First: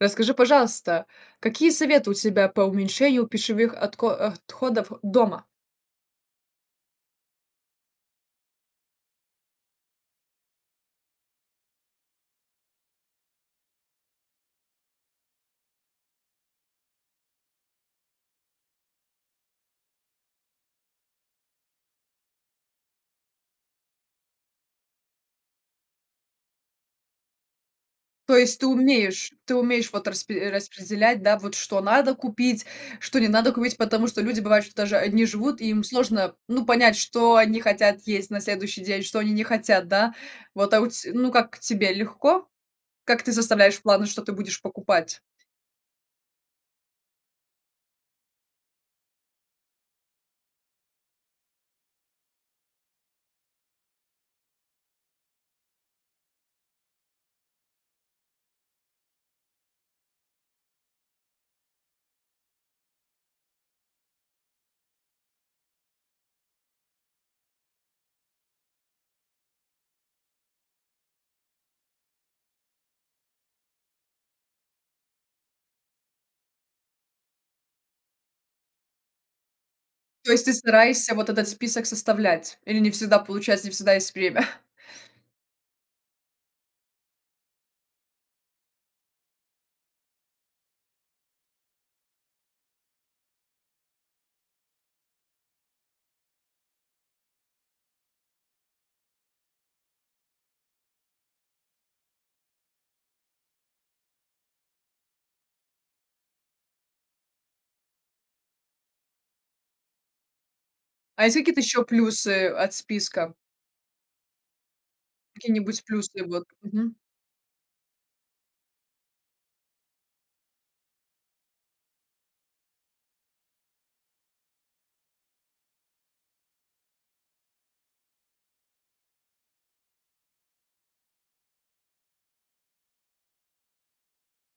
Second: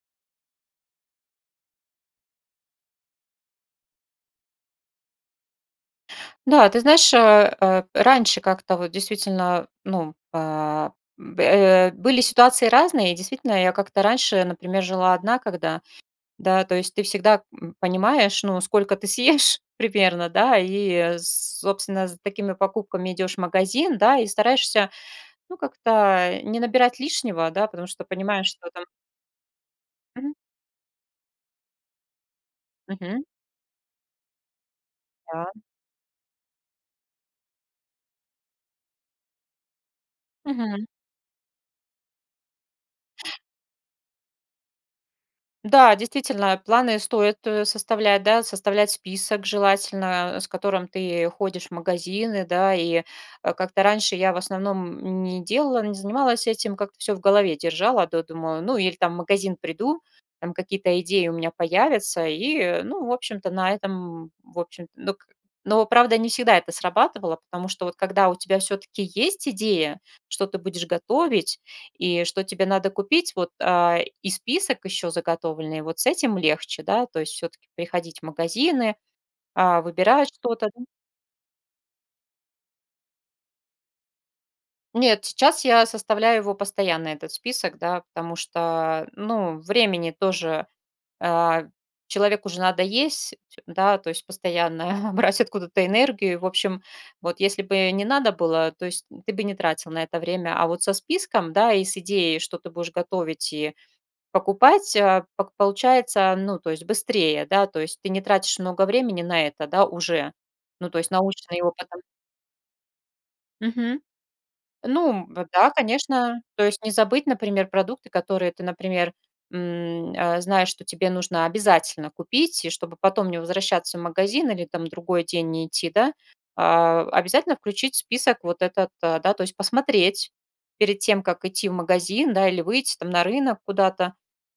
Расскажи, пожалуйста, какие советы у тебя по уменьшению пищевых отко отходов дома? Да, ты знаешь, э, раньше как-то вот действительно ну, э, бэ были ситуации разные. И действительно я как-то раньше, например, жила одна, когда, да. То есть ты всегда, м, понимаешь, ну, сколько ты съешь примерно, да, и собственно за такими покупками идешь в магазин, да. И стараешься ну, как-то не набирать лишнего, да, потому что То понимаешь, есть ты что там умеешь, ты умеешь вот Мгм. распре распределять, да, вот что надо купить, что Мгм. не надо купить, потому что люди бывают, что даже одни Да. живут, и им сложно ну понять, что они хотят есть на следующий день, что они не хотят, да, вот, а, у Мгм. тя, ну как тебе легко? Как ты составляешь планы, что ты будешь покупать? Да, действительно, планы стоит, э, составлять, да, составлять список желательно, с которым ты ходишь в магазины, да. И, э, как-то раньше я в основном не делала, не занималась этим, как-то всё в голове держала, до думаю, ну, иль там в магазин приду, там какие-то идеи у меня появятся и, ну, в общем-то на этом, в общем, док Но, правда, не всегда это срабатывало, потому что, вот когда у тебя всё-таки есть идея, что ты будешь готовить и что тебе надо купить, вот, а, и список ещё заготовленный, вот с этим легче, да, то есть всё-таки приходить в магазины, а, выбирать То есть ты что-то стараешься вот этот список составлять или не всегда получается, не всегда есть время? Нет, сейчас я составляю его постоянно этот список, да. Потому что, ну, времени тоже, э, человеку же надо есть, да, то есть постоянно брать откуда-то энергию. В общем, вот если бы не надо было, то есть ты бы не тратил на это время. А вот со списком, да, и с идеей, что ты будешь готовить и покупать, э, пок получается, ну, то есть быстрее, да. То есть ты не тратишь много времени на это, да, уже, ну, то есть А есть какие-то наученный ещё опытом. плюсы от списков? Мгм, ну, м, б да, Какие-нибудь плюсы, конечно, вот то есть не мгм. забыть, например, продукты, которые ты, например, м, э, знаешь, что тебе нужно обязательно купить, чтобы потом не возвращаться в магазин или там другой день не идти, да. А, обязательно включить в список вот этот, да, то есть посмотреть перед тем, как идти в магазин, да, или выйти там на рынок куда-то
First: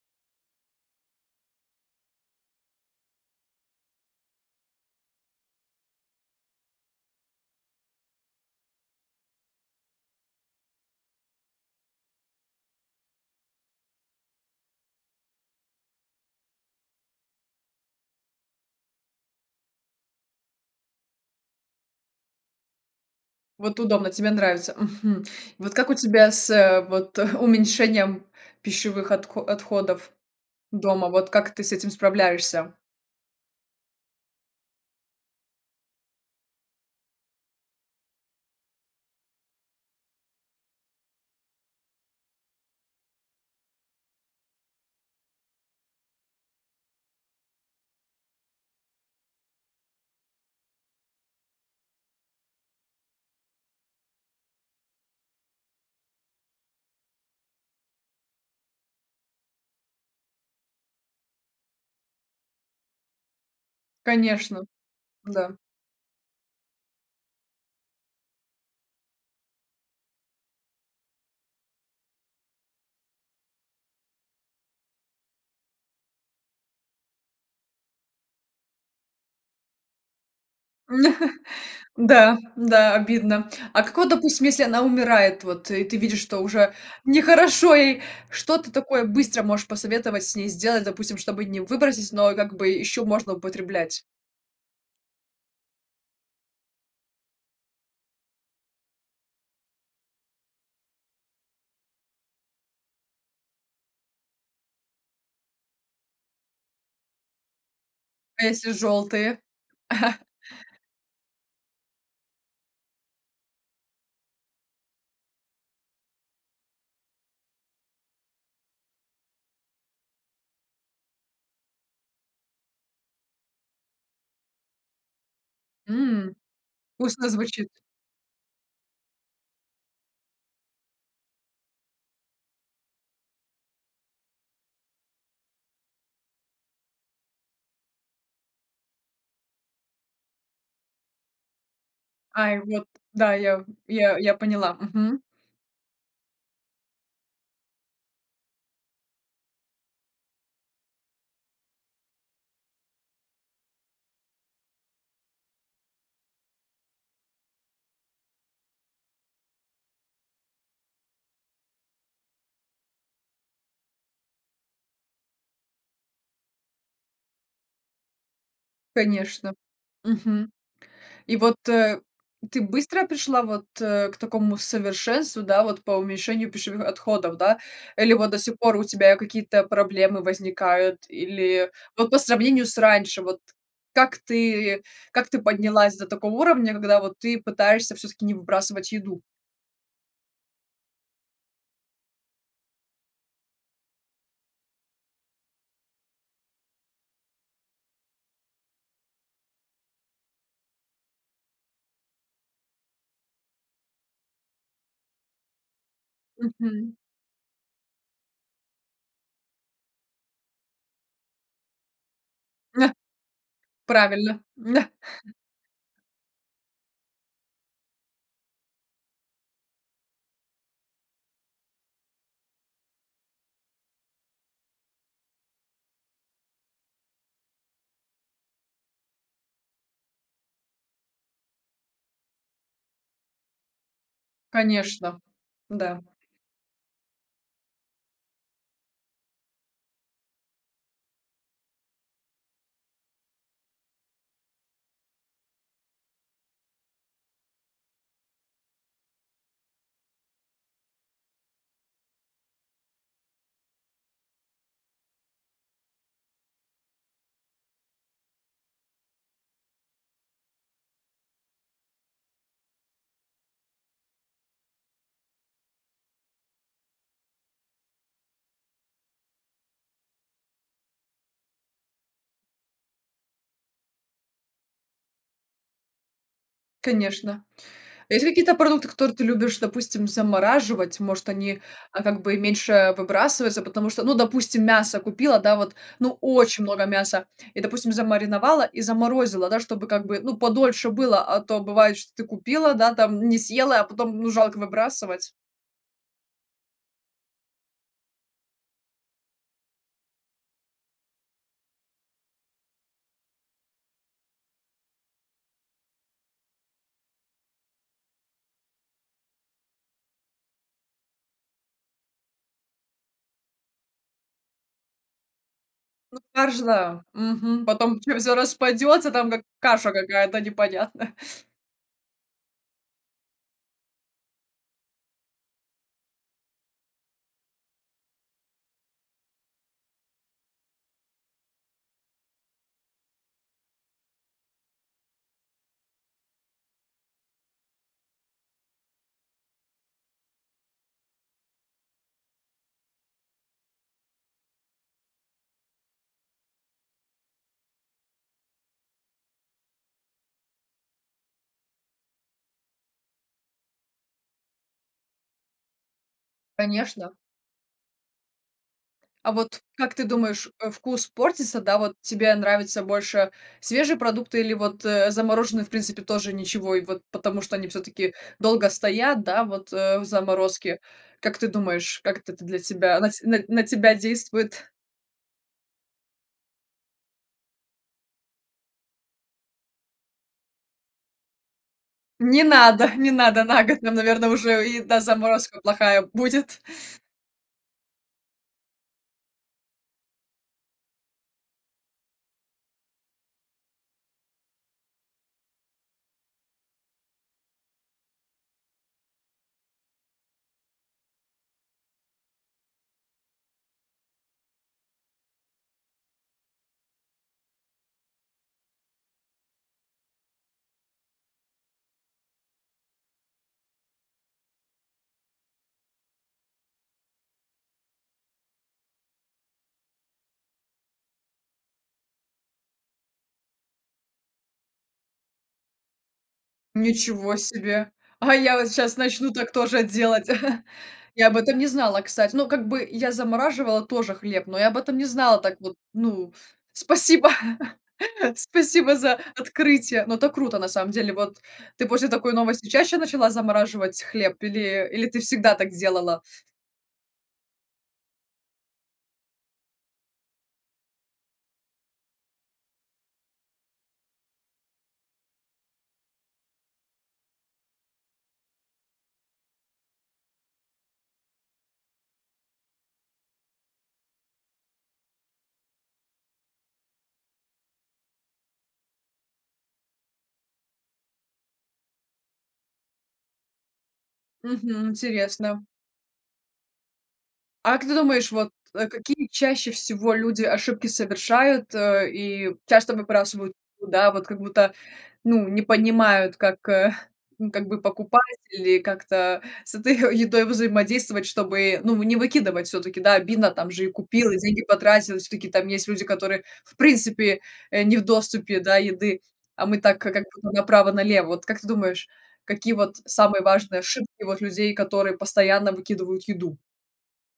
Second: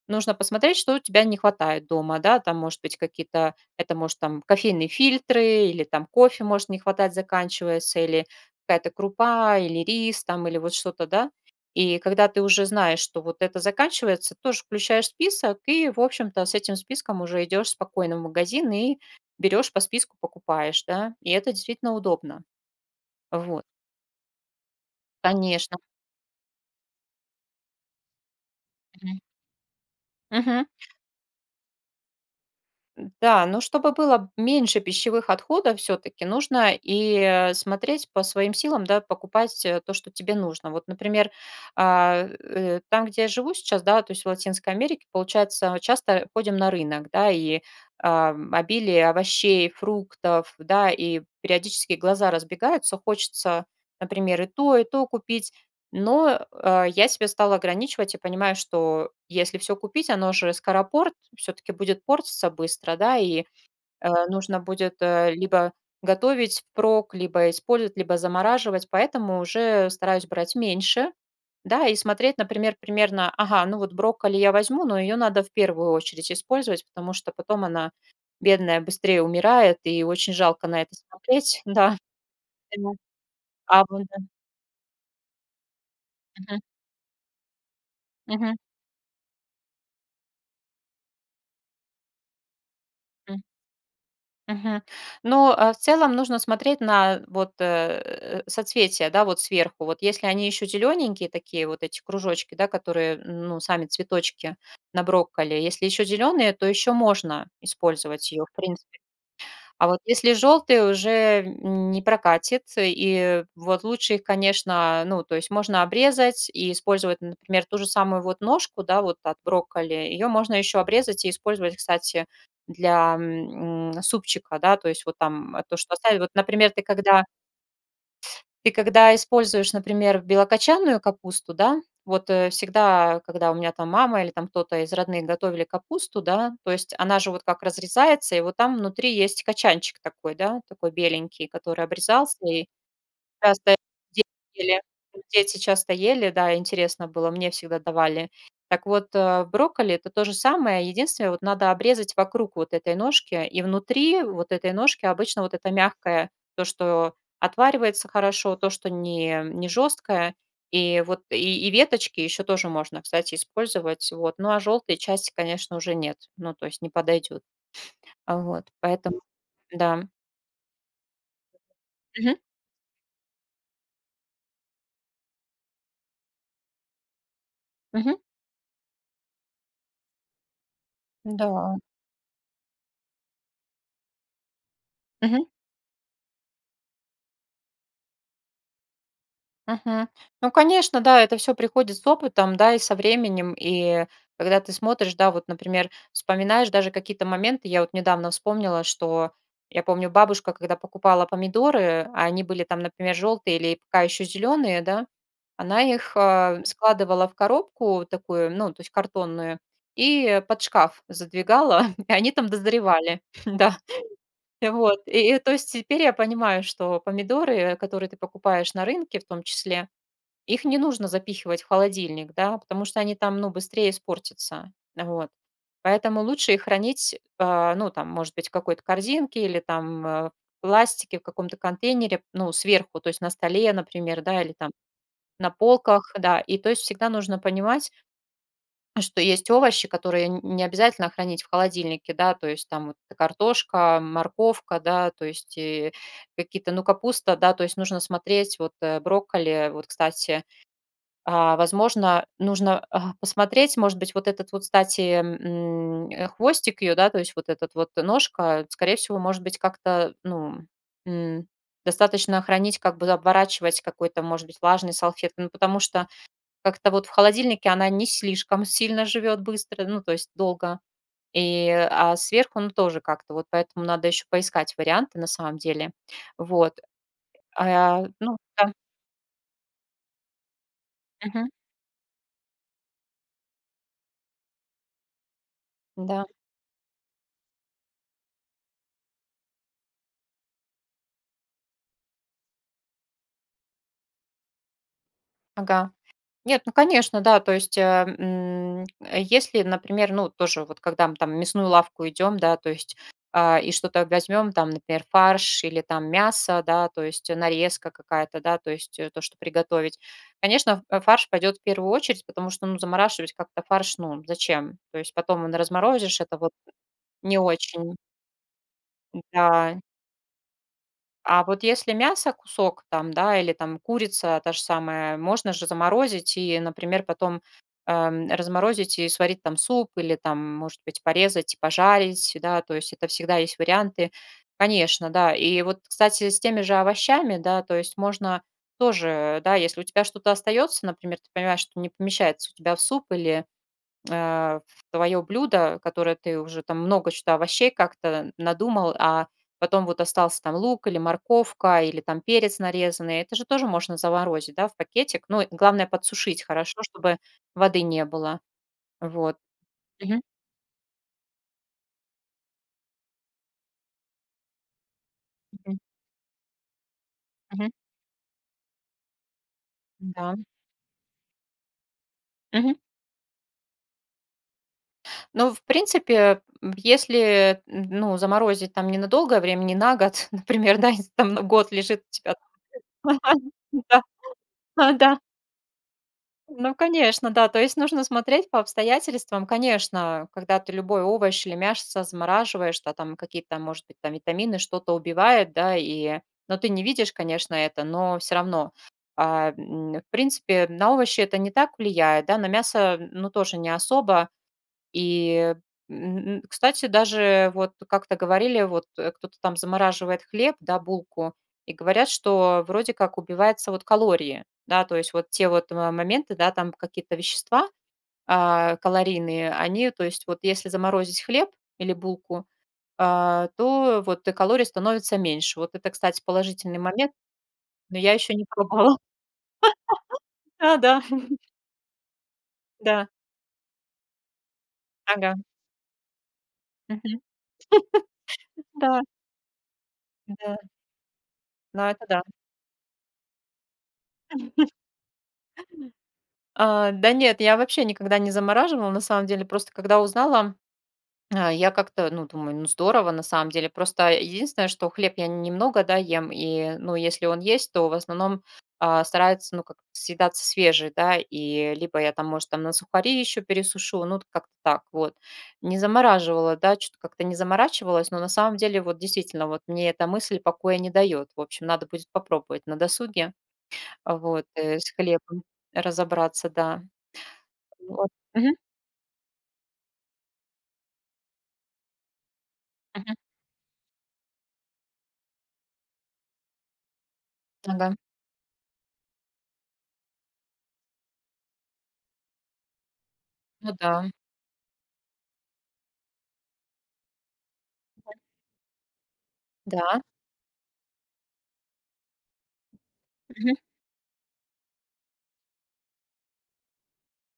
нужно посмотреть, что у тебя не хватает дома, да. Там может быть какие-то, это может там кофейные фильтры или там кофе может не хватать, заканчивается или какая-то крупа или рис там или вот что-то, да. И когда ты уже знаешь, что вот это заканчивается тоже включаешь в список и в общем-то с этим списком уже идешь спокойно в магазин и берёшь по списку покупаешь, да. И это действительно удобно. Вот. Вот удобно, тебе нравится, мгм. Вот Конечно. как у тебя с вот уменьшением пищевых Мгм. отко отходов Мгм. дома, вот как ты с этим справляешься? Да, но чтобы было меньше пищевых отходов всё-таки нужно и, э, смотреть по своим силам, да, покупать то, что тебе нужно. Вот, например, а, э, там, где я живу сейчас, да, то есть в Латинской Америке получается мы часто ходим на рынок, да. И, а, обилие овощей, фруктов, да, и периодически глаза разбегаются, хочется, например, и то, и то купить. Но, э, я себя стала ограничивать и понимаю, что если всё купить, оно же скоропорт, всё-таки будет портиться быстро, да, и, э, нужно Конечно. будет Да. либо готовить впрок, либо использовать, либо замораживать, поэтому уже стараюсь брать меньше, да. И смотреть, например, примерно, ага, ну, вот брокколи я возьму, но её надо в первую очередь использовать, потому что потом она, бедная, быстрее умирает и очень жалко на это смотреть, да. Да, да, [unintelligible] обидно. А А. как вот [unintelligible] допустим если она умирает, вот и ты видишь что Мгм. уже не хорошо ей. Мгм. Что ты такое быстро можешь посоветовать с ней сделать, допустим, чтобы не выбросить, но как бы ещё можно М. употреблять? Мгм. Но, э, в целом нужно смотреть на вот, э, соцветия, да вот, сверху. Вот если они ещё зелененькие такие вот эти кружочки, да которые, м, ну, сами цветочки на брокколи, если ещё зеленые, то ещё можно использовать А её в если принципе. жёлтые? А вот если жёлтые уже не прокатит, и вот лучше их, конечно, ну, то есть можно обрезать и использовать, например, ту же самую вот ножку, да, вот от брокколи, её можно ещё обрезать и использовать, кстати, для, м, супчика, да, то есть вот там то, что оставить. Вот, М. например ты когда Вкусно звучит. ты когда используешь, например, белокочанную капусту, да. Вот всегда, когда у меня там мама или там кто-то из родных готовили капусту, да, то есть она же вот как разрезается и вот там внутри есть кочанчик такой, да, такой беленький, который обрезался, Ай, и вот да я, часто я дети я поняла, ели, мгм. дети часто ели, да, интересно было мне всегда давали. Так вот, э, в брокколи это то же самое, единственное, вот надо обрезать вокруг вот этой ножки и внутри вот этой ножки обычно вот это мягкое, то, что отваривается хорошо, то, что не, не жёсткое и вот и веточки ещё тоже можно, кстати, использовать. Вот, ну, а жёлтые части, конечно, уже нет, ну, то есть не подойдет. Вот, поэтому, Конечно, да. мгм. И вот, э, Мгм. ты быстро пришла вот, э, к такому совершенству, да, вот по уменьшению пищевых отходов, да, или Мгм. вот до сих пор у тебя какие-то проблемы возникают или Да. вот по сравнению с раньше, вот как ты, как ты Мгм. поднялась до такого уровня, когда вот ты пытаешься всё-таки не выбрасывать еду? Мгм. Ну, конечно, да, это всё приходит с опытом, да, и со временем. И когда ты смотришь, да, вот, например, вспоминаешь даже какие-то моменты. Я вот недавно вспомнила, что я помню бабушка, когда покупала помидоры, а они были там, например, жёлтые или пока ещё зеленые, да, она их Мгм. складывала в коробку такую, ну, то есть картонную и под шкаф задвигала, и они там дозревали, да. Правильно. Вот и то есть теперь я понимаю, что помидоры, которые ты покупаешь на рынке в том числе, их не нужно запихивать в холодильник, да, потому что они там, ну быстрее испортятся, вот. Поэтому лучше их хранить, а, ну, там может быть в какой-то корзинке или там, э, в пластике в каком-то контейнере ну сверху, то есть на столе, например, да или там Конечно, на да. полках, да. И то есть всегда нужно понимать, что есть овощи, которые нь не обязательно хранить в холодильнике, да. То есть там вот картошка, морковка, да, то есть и какие-то, ну, капуста, да, то есть нужно смотреть. Вот брокколи, вот, кстати, а, возможно нужно, а, посмотреть, может быть, вот этот вот, кстати, м, хвостик её, да, то есть вот этот вот ножка, скорее всего, может быть, как-то, ну, м, достаточно хранить, как бы оборачивать какой-то может быть влажной салфеткой. Ну потому что как-то вот в холодильнике она не слишком сильно живёт быстро, ну, то есть долго, и, а сверху ну тоже как-то вот. Поэтому надо ещё поискать варианты на самом деле. Вот, Конечно. э, Есть ну какие-то да. продукты, которые ты любишь, допустим, замораживать? Может Мгм. они, а как бы и меньше выбрасываются, потому что, ну, допустим, мясо купила, да вот, ну Да. очень много мяса и, допустим, замариновала и заморозила, да, чтобы как бы ну подольше было. А то бывает, что ты купила, да, там не съела, а потом ну жалко выбрасывать. Ага. Нет, ну конечно, да, то есть, э, м, э, если, например, ну тоже вот когда мы там в мясную лавку идем, да, то есть, а, и что-то возьмем там, например, фарш или там мясо, да, то есть нарезка какая-то, да, то есть, э, то, что приготовить. Конечно, в фарш пойдет в первую очередь, потому что, ну, замораживать как-то фарш, ну, зачем, то есть потом он Ну, разморозишь, это вот фарш да, не мгм, очень. потом всё всё распадется там, как Да. каша какая-то непонятно. А вот если мясо кусок, там, да, или там курица та же самая, можно же заморозить и, например, потом, ам, разморозить и сварить там суп или там, может быть, порезать и пожарить, да, то есть это всегда есть варианты. Конечно, да, и вот, кстати, с теми же овощами, да, то есть можно тоже, да, если у тебя что-то остается, например, ты понимаешь, что не помещается у тебя в суп или, э, в твое блюдо, которое ты уже там много чё-то овощей как-то надумал, а потом вот остался там лук, или морковка, или там перец нарезанный- это же тоже можно заморозить, да, в пакетик? Ну и главное- подсушить хорошо, Конечно. чтобы воды не было. А Вот. вот как ты Мгм. думаешь, э, вкус портится, да? Вот тебе нравится больше свежие продукты или вот, э, замороженные, в Мгм. принципе, тоже ничего? И вот потому что они Мгм. всё-таки долго стоят, да, вот, э, в М-да. заморозке. Как ты думаешь, как это то для Мгм. тебя на ть на на тебя действует? Ну, в принципе, э, м, если, м, ну, заморозить там ненадолгое время, не на год, например, да, если там на год лежит у тебя Не там. надо, не надо Ага, на год, нам, да. наверно, уже и Да, да, да. заморозка плохая будет. Ну, конечно, да, то есть нужно смотреть по обстоятельствам. Конечно, когда ты любой овощ или мясо замораживаешь, да, там какие-то, может быть, там витамины что-то убивает, да, и Ну, ты не видишь, конечно, это, но всё равно. А, м, в принципе, м, на овощи это не так влияет, да, на мясо, м, ну, тоже не особо. И, м, кстати, даже вот как-то говорили вот, э, кто-то там замораживает хлеб, да, булку, и говорят, что вроде как убиваются вот калории. Да, то есть вот те вот, э, моменты, да, там какие-то вещества, а, калорийные, они, то есть вот если заморозить хлеб или булку, а, то вот и калорий становится меньше. Вот это, кстати, положительный момент, Ничего себе! но я А еще не я вот пробовала. щас начну так тоже делать! Да-да. Я об этом не знала, кстати. Ну, как бы Да. я замораживала тоже хлеб, но я об этом не Ага. знала так вот, ну, ф Мгм. Спасибо! Спасибо Да. за открытие, но это Да. круто на самом деле. Вот Ну, ты это после да. такой новости чаще начала замораживать хлеб или или ты всегда так делала? А, да нет, я вообще никогда не замораживала на самом деле, просто, когда узнала, а, я как-то, ну, думаю: "Ну, здорово на самом деле". Просто, э, единственное, что хлеб я н немного, да, ем, и, ну, если он есть, то в основном, а, старается, ну, как съедаться свежий, да. И либо я там, может, там на сухари еще пересушу, ну, вот как-то так вот. Не замораживала, да, чё-то как-то не заморачивалась, но на самом деле вот действительно вот мне эта мысль покоя не дает, в общем, надо будет попробовать на досуге вот, э, Мгм, с хлебом интересно. разобраться, да. А как ты Вот. думаешь, вот, Мгм. а, какие чаще всего люди ошибки совершают, э, и часто Мгм. выбрасывают? Ну да, вот как будто, ну, не понимают, как, э, ну, как Ну бы да. покупать или как-то с этой едой взаимодействовать, чтобы, ну, вы не выкидывать всё-таки. Да, обидно: там Ну же и да. купил, и деньги потратил, и всё-таки там есть люди, которые, в принципе, э, не в Мгм. доступе, да, еды, а мы так, Да. как как будто бы, направо-налево. Вот как ты думаешь, какие вот самые Мгм. важные ошибки вот людей, которые постоянно выкидывают еду?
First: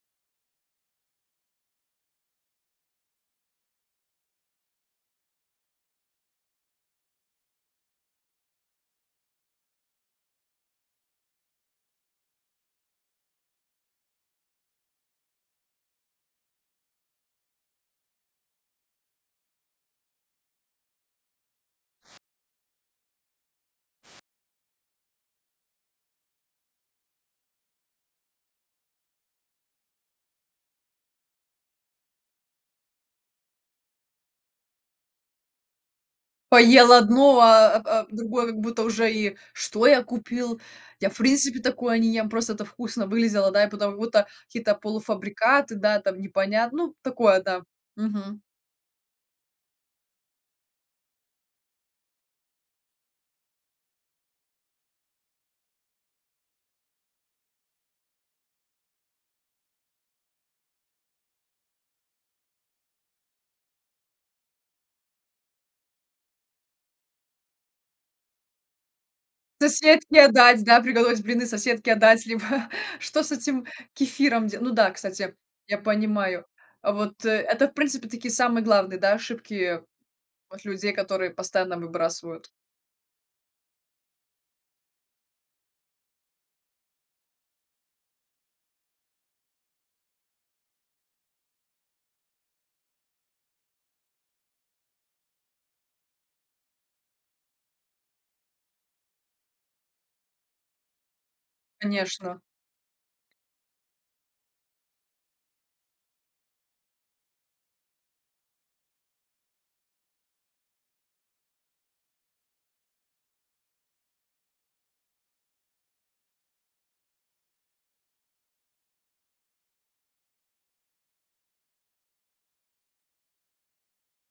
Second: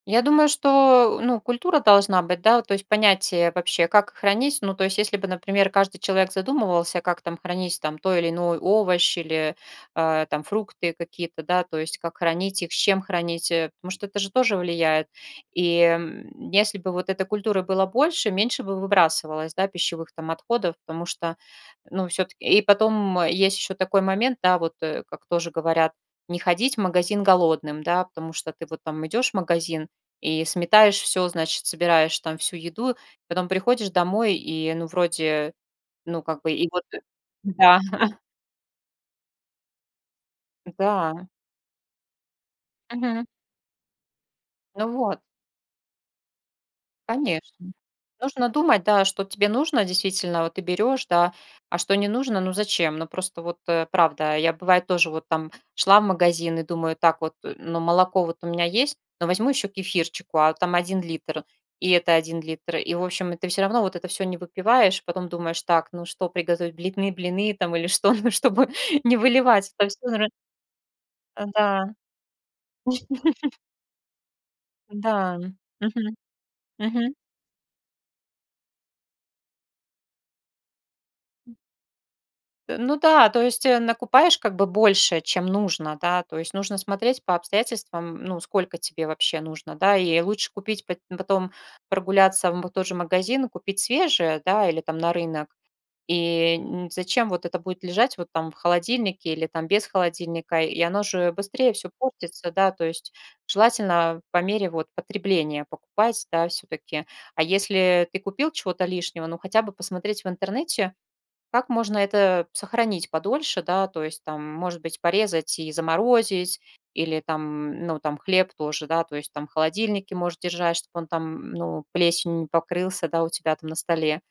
Я думаю, что, э, ну, культура должна быть, да, то есть понятие вообще, как хранить. Ну, то есть, если бы, например, каждый человек задумывался, как там хранить там той или иной овощ или, а, там фрукты какие-то, да, то есть как хранить их, с чем хранить, э. Потому что это же тоже влияет. И, м, если бы вот эта культура была больше, меньше бы выбрасывалось, да, пищевых там отходов, потому что, ну, всё-таки. И потом, м, есть еще такой момент, да, вот, э, как тоже говорят: "Не ходить в магазин голодным". Да, потому что ты вот там идешь в магазин и сметаешь всё, значит, собираешь там всю еду, и потом приходишь домой и, ну, вроде. Ну, как бы, и вот, Поел э, одно, а да. ап а другое как будто уже и: "Что я купил? Я, в Да. принципе, такое не ем, просто это вкусно Мгм. выглядело". Да и потом как будто какие-то Ну вот. полуфабрикаты, да, там непонятно, ну, такое, да. Конечно. Мгм. Нужно думать, да, что тебе нужно действительно, вот ты берешь, да, а что не нужно, ну, зачем? Ну, просто вот, э, правда, я, бывает, тоже вот там шла в магазин и думаю так вот: "Э, ну, молоко вот у меня есть, но возьму еще кефирчику". А там 1 литр, и это 1 литр, и, в общем. И ты всё равно вот это всё не выпиваешь. Потом думаешь так: "Ну, что приготовить? Блины блины там или что, ну, чтобы не выливать это всё, Соседке наверно". отдать, да, приготовить блины, А, да. соседке отдать, либо что с этим кефиром делать? Ну да, кстати, я Да. я Мгм. понимаю. А Мгм. вот, э, это, в принципе, такие самые главные, да, ошибки от людей, которые постоянно выбрасывают. Э, ну да, то есть, э, накупаешь как бы больше, чем нужно, да, то есть, нужно смотреть по обстоятельствам, ну, сколько тебе вообще нужно, да. И лучше купить, пот потом прогуляться вот в тот же магазин и купить свежее, да, или там на рынок. И н зачем вот это будет лежать вот там в холодильнике или там без холодильника, и оно же быстрее всё Конечно. портится, да, то есть. Желательно, а, по мере вот потребления покупать, да, всё-таки. А если ты купил чего-то лишнего, ну, хотя бы посмотреть в интернете, как можно это сохранить подольше, да, то есть там, может быть, порезать и заморозить или там, м, ну, там хлеб тоже, да, то есть там в холодильнике может держать, чтобы он там, м, ну, плесенью не покрылся, да, у тебя там на столе.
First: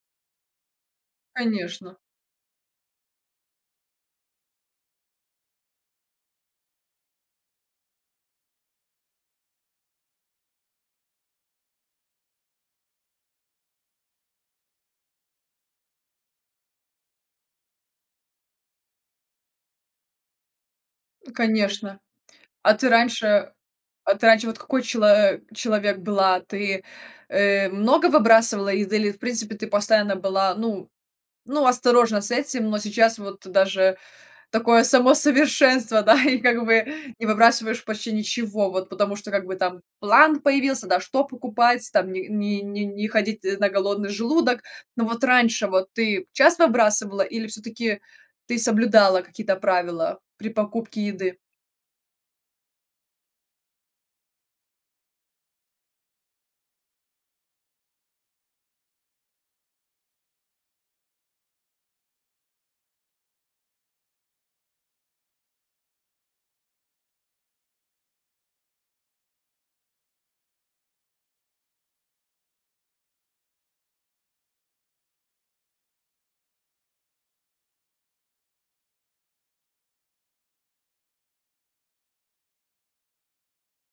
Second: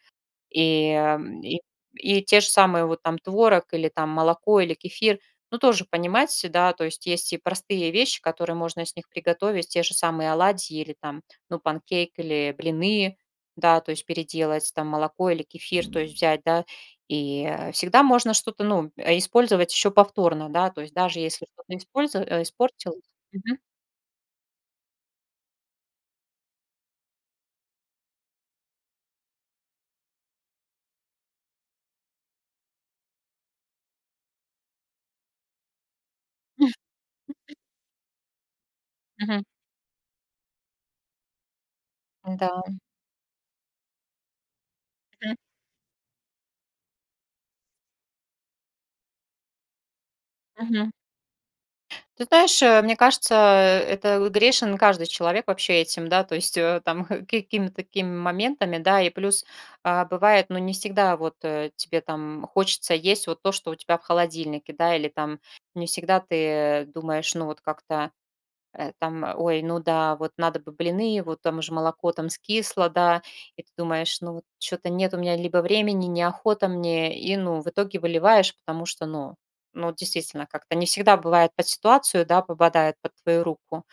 И, э, м, и Конечно. и те же самые вот там творог или там молоко или кефир. Ну, тоже понимать, да, то есть и простые вещи, которые можно с них приготовить, те же самые оладьи или там, ну, панкейк или блины. Да, то есть переделать там молоко или кефир, то есть взять, да. И, э, всегда можно что-то, ну, э, использовать ещё повторно. Да, то есть даже если что-то Конечно, использа а ты испортилось. раньше, э Мгм. а ты раньше вот какой чело а человек была? Ты, э, много выбрасывала из или, в принципе, ты постоянно была, ну ну, осторожна с этим, но сейчас вот даже такое само совершенство, да, и как бы, э, не выбрасываешь почти ничего. Вот потому что, Мгм. как бы, там план появился, да, что покупать, там ни ни М-да. ни не ходить на голодный желудок. Но вот Мгм. раньше вот ты часто выбрасывала или всё-таки ты соблюдала какие-то правила при Мгм. покупке еды? Ты знаешь, э, мне кажется, э, это, грешен каждый человек вообще этим, да, то есть, э, там, э, какими-то такими моментами, да. И плюс, а, бывает, ну, не всегда вот, э, тебе там, м, хочется есть вот то, что у тебя в холодильнике, да, или там не всегда ты думаешь, ну вот как-то, э, там: "Ой, ну да, вот надо бы блины, вот там же молоко там скисло, да". И ты думаешь: "Ну вот чё-то нет у меня либо времени, неохота мне", и, ну, в итоге выливаешь. Потому что, ну ну, действительно, как-то не всегда бывает под ситуацию, да, попадает под твою руку.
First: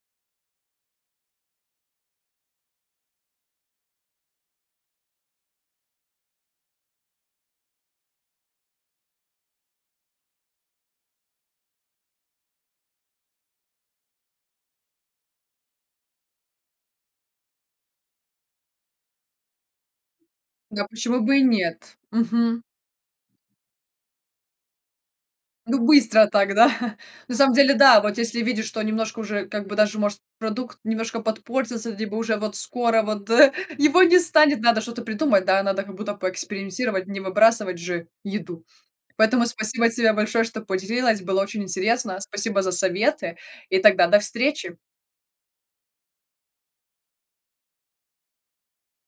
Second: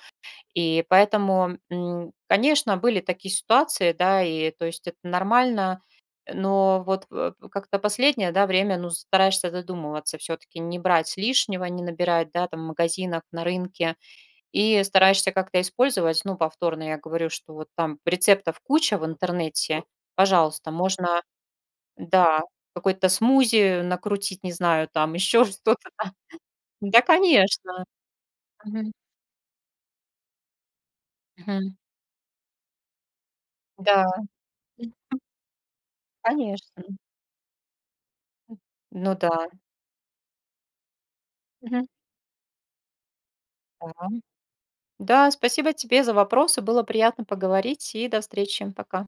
И поэтому, м, конечно, были такие ситуации, да, и, то есть, это нормально, э. Но вот, э, как-то последнее, да, время, ну, стараешься задумываться, всё-таки не брать лишнего, не набирать, да, там в магазинах, на рынке. И стараешься как-то использовать, ну, повторно, я говорю, что вот там рецептов куча в интернете, пожалуйста, Ну, а почему можно, бы и нет? да, Мгм. какой-то смузи накрутить, не знаю там, еще Ну, что-то там. быстро так, да. Да, На самом деле, конечно! да, вот если видишь, что Мгм. немножко уже, как бы, даже, может, продукт немножко Мгм. подпортится, либо уже вот скоро вот, э, его Да. не станет, надо что-то Мгм. придумать, да, надо как будто Конечно. поэкспериментировать, не выбрасывать же еду. Ну Поэтому да. спасибо тебе большое, что поделилась, было очень Мгм. интересно. Спасибо за советы, и Да тогда до встречи. да, спасибо тебе за вопросы, было приятно поговорить и до встречи. Пока.